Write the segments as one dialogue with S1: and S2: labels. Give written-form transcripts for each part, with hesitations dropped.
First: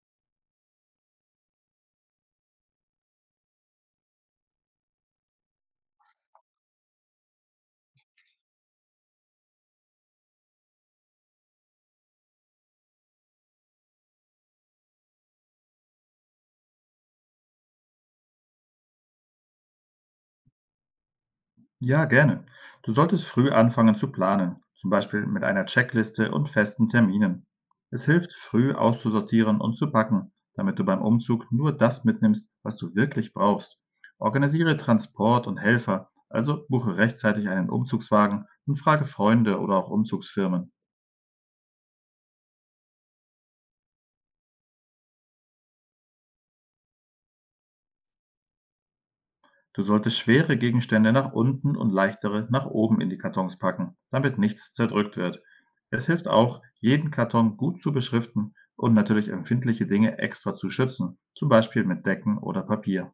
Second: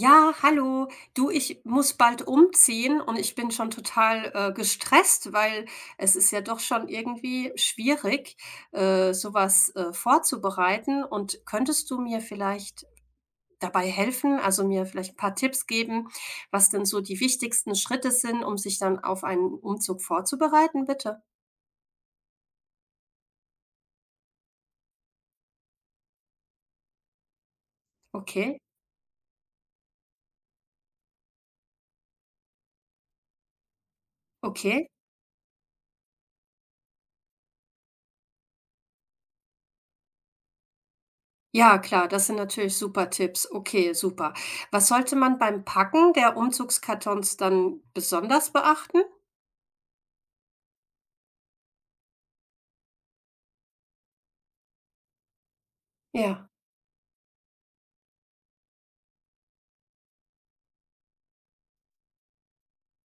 S1: Ja, hallo. Du, ich muss bald umziehen und ich bin schon total gestresst, weil es ist ja doch schon irgendwie schwierig, sowas vorzubereiten. Und könntest du mir vielleicht dabei helfen, also mir vielleicht ein paar Tipps geben, was denn so die wichtigsten Schritte sind, um sich dann auf einen Umzug vorzubereiten, bitte?
S2: Ja, gerne. Du solltest früh anfangen zu planen, zum Beispiel mit einer Checkliste und festen Terminen. Es hilft,
S1: Okay,
S2: früh auszusortieren und zu packen, damit du beim Umzug nur das mitnimmst, was du wirklich brauchst. Organisiere
S1: okay.
S2: Transport und Helfer, also buche rechtzeitig einen Umzugswagen und frage Freunde oder auch Umzugsfirmen.
S1: Ja, klar, das sind natürlich super Tipps. Okay, super. Was sollte man beim Packen der Umzugskartons dann besonders beachten?
S2: Du solltest schwere Gegenstände nach unten und leichtere nach oben in die Kartons packen, damit nichts zerdrückt wird. Es hilft
S1: Ja.
S2: auch, jeden Karton gut zu beschriften und natürlich empfindliche Dinge extra zu schützen, zum Beispiel mit Decken oder Papier.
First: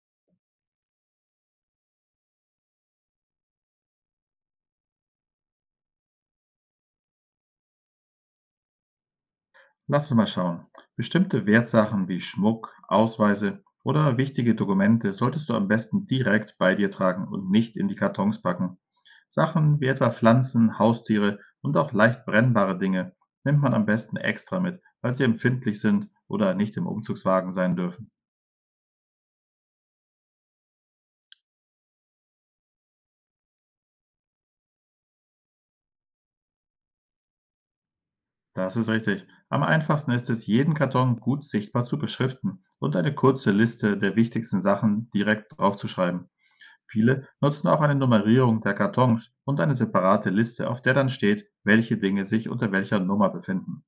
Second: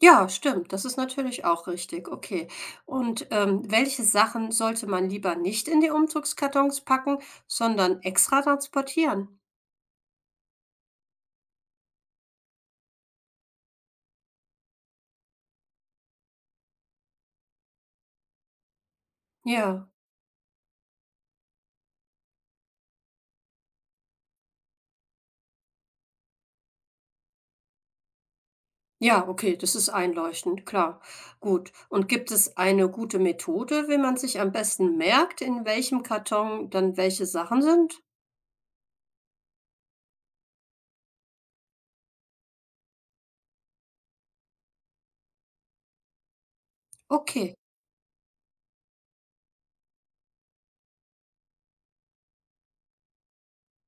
S1: Ja, stimmt. Das ist natürlich auch richtig. Okay. Und welche Sachen sollte man lieber nicht in die Umzugskartons packen, sondern extra transportieren?
S2: Lass uns mal schauen. Bestimmte Wertsachen wie Schmuck, Ausweise oder wichtige Dokumente solltest du am besten direkt bei dir tragen und nicht in die Kartons packen. Sachen wie
S1: Ja.
S2: etwa Pflanzen, Haustiere und auch leicht brennbare Dinge nimmt man am besten extra mit, weil sie empfindlich sind oder nicht im Umzugswagen sein dürfen.
S1: Ja, okay, das ist einleuchtend, klar. Gut. Und gibt es eine gute Methode, wie man sich am besten merkt, in welchem Karton dann welche Sachen sind?
S2: Das ist richtig. Am einfachsten ist es, jeden Karton gut sichtbar zu beschriften und eine kurze Liste der wichtigsten Sachen direkt draufzuschreiben. Viele
S1: Okay.
S2: nutzen auch eine Nummerierung der Kartons und eine separate Liste, auf der dann steht, welche Dinge sich unter welcher Nummer befinden.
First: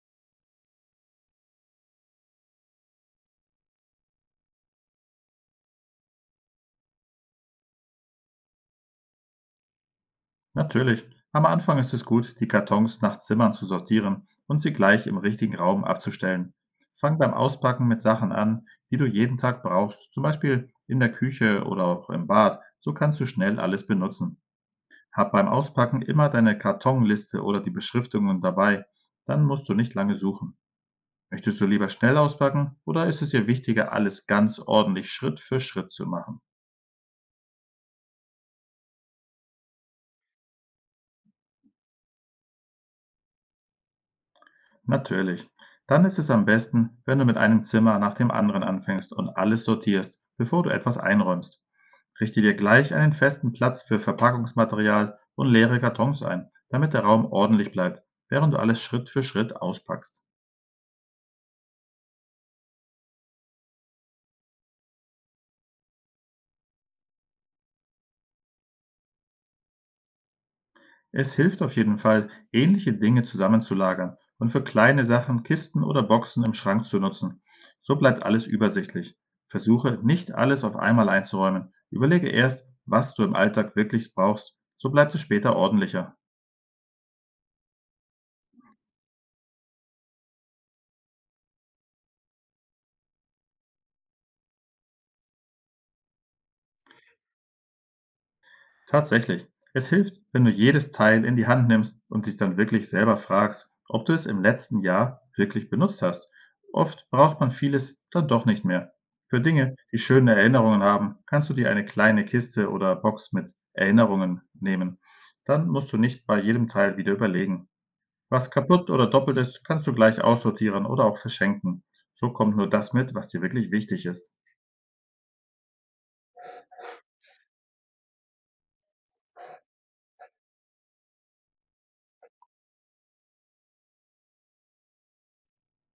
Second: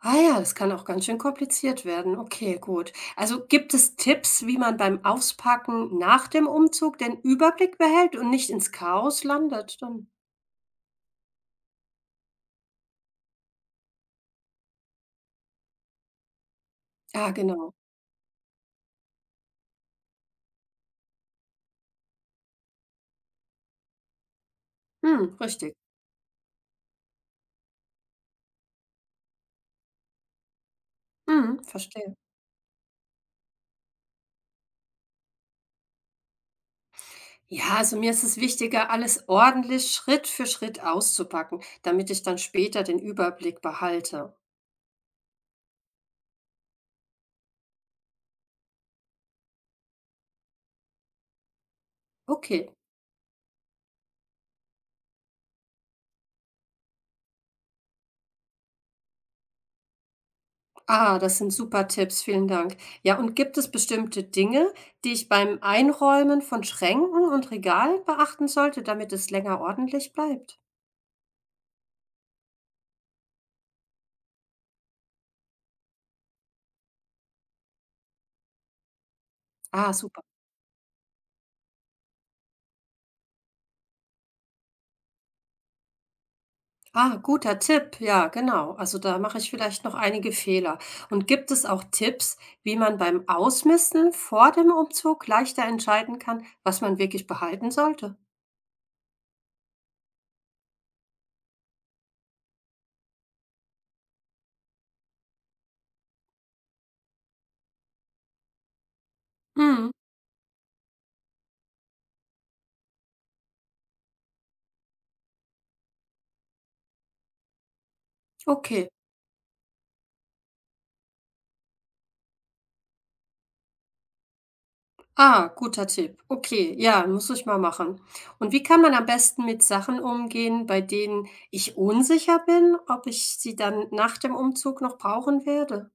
S1: Ah ja, das kann auch ganz schön kompliziert werden. Okay, gut. Also gibt es Tipps, wie man beim Auspacken nach dem Umzug den Überblick behält und nicht ins Chaos landet? Dann,
S2: Natürlich, am Anfang ist es gut, die Kartons nach Zimmern zu sortieren und sie gleich im richtigen Raum abzustellen. Fang
S1: ja,
S2: beim
S1: genau.
S2: Auspacken mit Sachen an, die du jeden Tag brauchst, zum Beispiel in der Küche oder auch im Bad, so kannst du schnell alles benutzen. Hab
S1: Hm,
S2: beim
S1: richtig.
S2: Auspacken immer deine Kartonliste oder die Beschriftungen dabei, dann musst du nicht lange suchen. Möchtest
S1: Hm,
S2: du lieber
S1: verstehe.
S2: schnell auspacken oder ist es dir wichtiger, alles ganz ordentlich Schritt für Schritt zu machen?
S1: Ja, also mir ist es wichtiger, alles ordentlich Schritt für Schritt auszupacken, damit ich dann später den Überblick behalte.
S2: Natürlich. Dann ist es am besten, wenn du mit einem Zimmer nach dem anderen anfängst und alles sortierst, bevor du etwas einräumst. Richte dir
S1: Okay.
S2: gleich einen festen Platz für Verpackungsmaterial und leere Kartons ein, damit der Raum ordentlich bleibt, während du alles Schritt für Schritt auspackst.
S1: Ah, das sind super Tipps, vielen Dank. Ja, und gibt es bestimmte Dinge, die ich beim Einräumen von Schränken und Regalen beachten sollte, damit es länger ordentlich bleibt?
S2: Es hilft auf jeden Fall, ähnliche Dinge zusammenzulagern und für kleine Sachen Kisten oder Boxen im Schrank zu nutzen. So bleibt alles übersichtlich.
S1: Ah,
S2: Versuche
S1: super.
S2: nicht alles auf einmal einzuräumen. Überlege erst, was du im Alltag wirklich brauchst. So bleibt es später ordentlicher.
S1: Ah, guter Tipp. Ja, genau. Also da mache ich vielleicht noch einige Fehler. Und gibt es auch Tipps, wie man beim Ausmisten vor dem Umzug leichter entscheiden kann, was man wirklich behalten sollte?
S2: Tatsächlich. Es hilft, wenn du jedes Teil in die Hand nimmst und dich dann wirklich selber fragst, ob du es im letzten Jahr wirklich benutzt hast. Oft braucht man vieles dann doch nicht mehr. Für Dinge,
S1: Hm,
S2: die schöne Erinnerungen haben, kannst du dir eine kleine Kiste oder Box mit Erinnerungen nehmen. Dann musst du nicht bei jedem Teil wieder überlegen. Was
S1: okay.
S2: kaputt oder doppelt ist, kannst du gleich aussortieren oder auch verschenken. So kommt nur das mit, was dir wirklich wichtig ist.
S1: Ah, guter Tipp. Okay, ja, muss ich mal machen. Und wie kann man am besten mit Sachen umgehen, bei denen ich unsicher bin, ob ich sie dann nach dem Umzug noch brauchen werde?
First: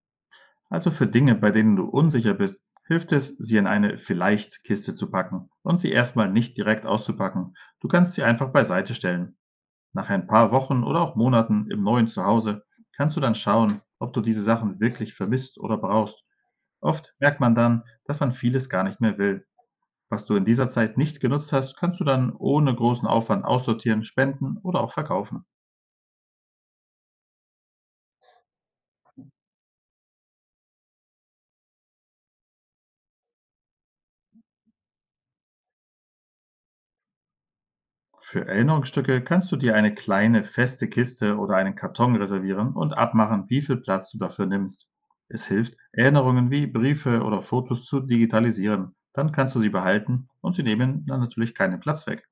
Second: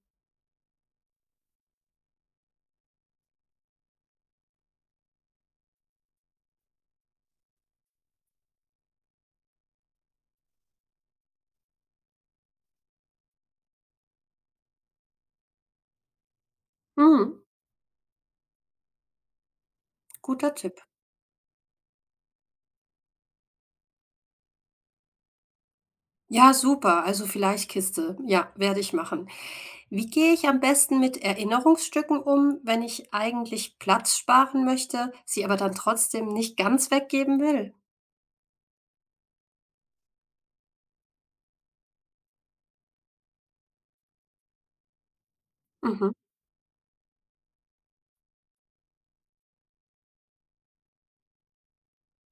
S2: Also für Dinge, bei denen du unsicher bist, hilft es, sie in eine Vielleicht-Kiste zu packen und sie erstmal nicht direkt auszupacken. Du kannst sie einfach beiseite stellen. Nach ein paar Wochen oder auch Monaten im neuen Zuhause kannst du dann schauen, ob du diese Sachen wirklich vermisst oder brauchst. Oft merkt
S1: Hm,
S2: man dann, dass man vieles gar nicht mehr will. Was du in
S1: guter
S2: dieser
S1: Tipp.
S2: Zeit nicht genutzt hast, kannst du dann ohne großen Aufwand aussortieren, spenden oder auch verkaufen.
S1: Ja, super. Also vielleicht Kiste. Ja, werde ich machen. Wie gehe ich am besten mit Erinnerungsstücken um, wenn ich eigentlich Platz sparen möchte, sie aber dann trotzdem nicht ganz weggeben will?
S2: Für Erinnerungsstücke kannst du dir eine kleine feste Kiste oder einen Karton reservieren und abmachen, wie viel Platz du dafür nimmst. Es hilft,
S1: Mhm,
S2: Erinnerungen wie Briefe oder Fotos zu digitalisieren. Dann kannst du sie behalten und sie nehmen dann natürlich keinen Platz weg.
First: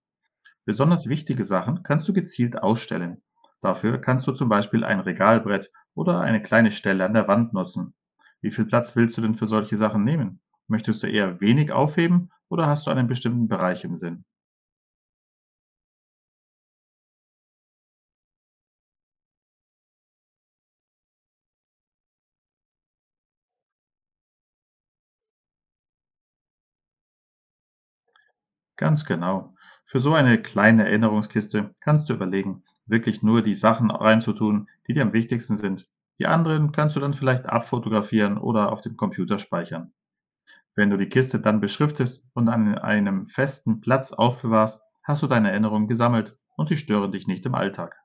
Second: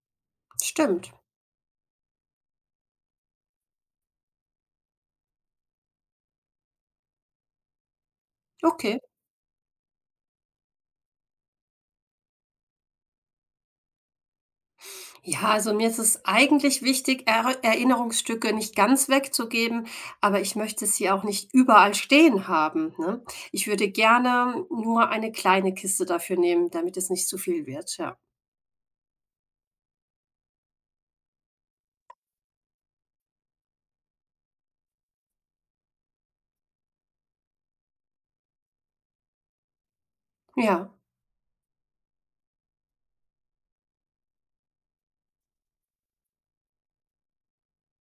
S2: Besonders
S1: stimmt.
S2: wichtige Sachen kannst du gezielt ausstellen. Dafür kannst du zum Beispiel ein Regalbrett oder eine kleine Stelle an der Wand nutzen. Wie viel Platz
S1: Okay.
S2: willst du denn für solche Sachen nehmen? Möchtest du eher wenig aufheben oder hast du einen bestimmten Bereich im Sinn?
S1: Ja, also mir ist es eigentlich wichtig, Er Erinnerungsstücke nicht ganz wegzugeben, aber ich möchte sie auch nicht überall stehen haben, ne? Ich würde gerne nur eine kleine Kiste dafür nehmen, damit es nicht zu viel wird, ja.
S2: Ganz genau. Für so eine kleine Erinnerungskiste kannst du überlegen, wirklich nur die Sachen reinzutun, die dir am wichtigsten sind. Die anderen kannst du dann vielleicht abfotografieren oder auf dem Computer speichern. Wenn
S1: Ja,
S2: du die Kiste dann beschriftest und an einem festen Platz aufbewahrst, hast du deine Erinnerungen gesammelt und sie stören dich nicht im Alltag.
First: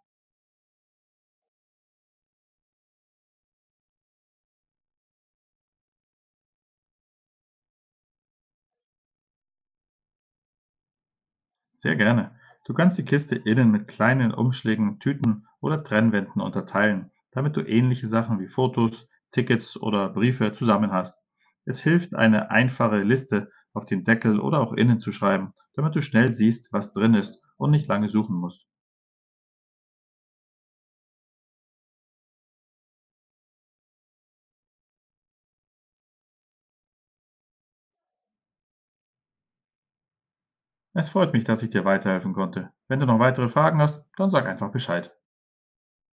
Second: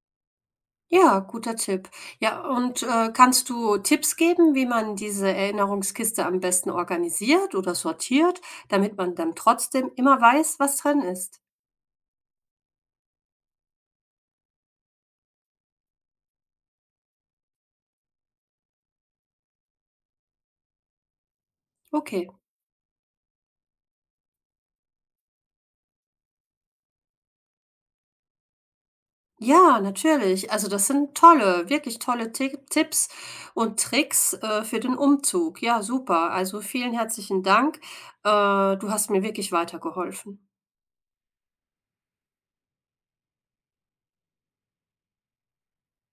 S1: ja, guter Tipp. Ja, und, kannst du Tipps geben, wie man diese Erinnerungskiste am besten organisiert oder sortiert, damit man dann trotzdem immer weiß, was drin ist?
S2: Sehr gerne. Du kannst die Kiste innen mit kleinen Umschlägen, Tüten oder Trennwänden unterteilen, damit du ähnliche Sachen wie Fotos, Tickets oder Briefe zusammen hast. Es hilft,
S1: Okay.
S2: eine einfache Liste auf den Deckel oder auch innen zu schreiben, damit du schnell siehst, was drin ist und nicht lange suchen musst.
S1: Ja, natürlich. Also das sind tolle, wirklich tolle Ti Tipps und Tricks, für den Umzug. Ja, super. Also vielen herzlichen Dank. Äh, du hast mir wirklich weitergeholfen.
S2: Es freut mich, dass ich dir weiterhelfen konnte. Wenn du noch weitere Fragen hast, dann sag einfach Bescheid.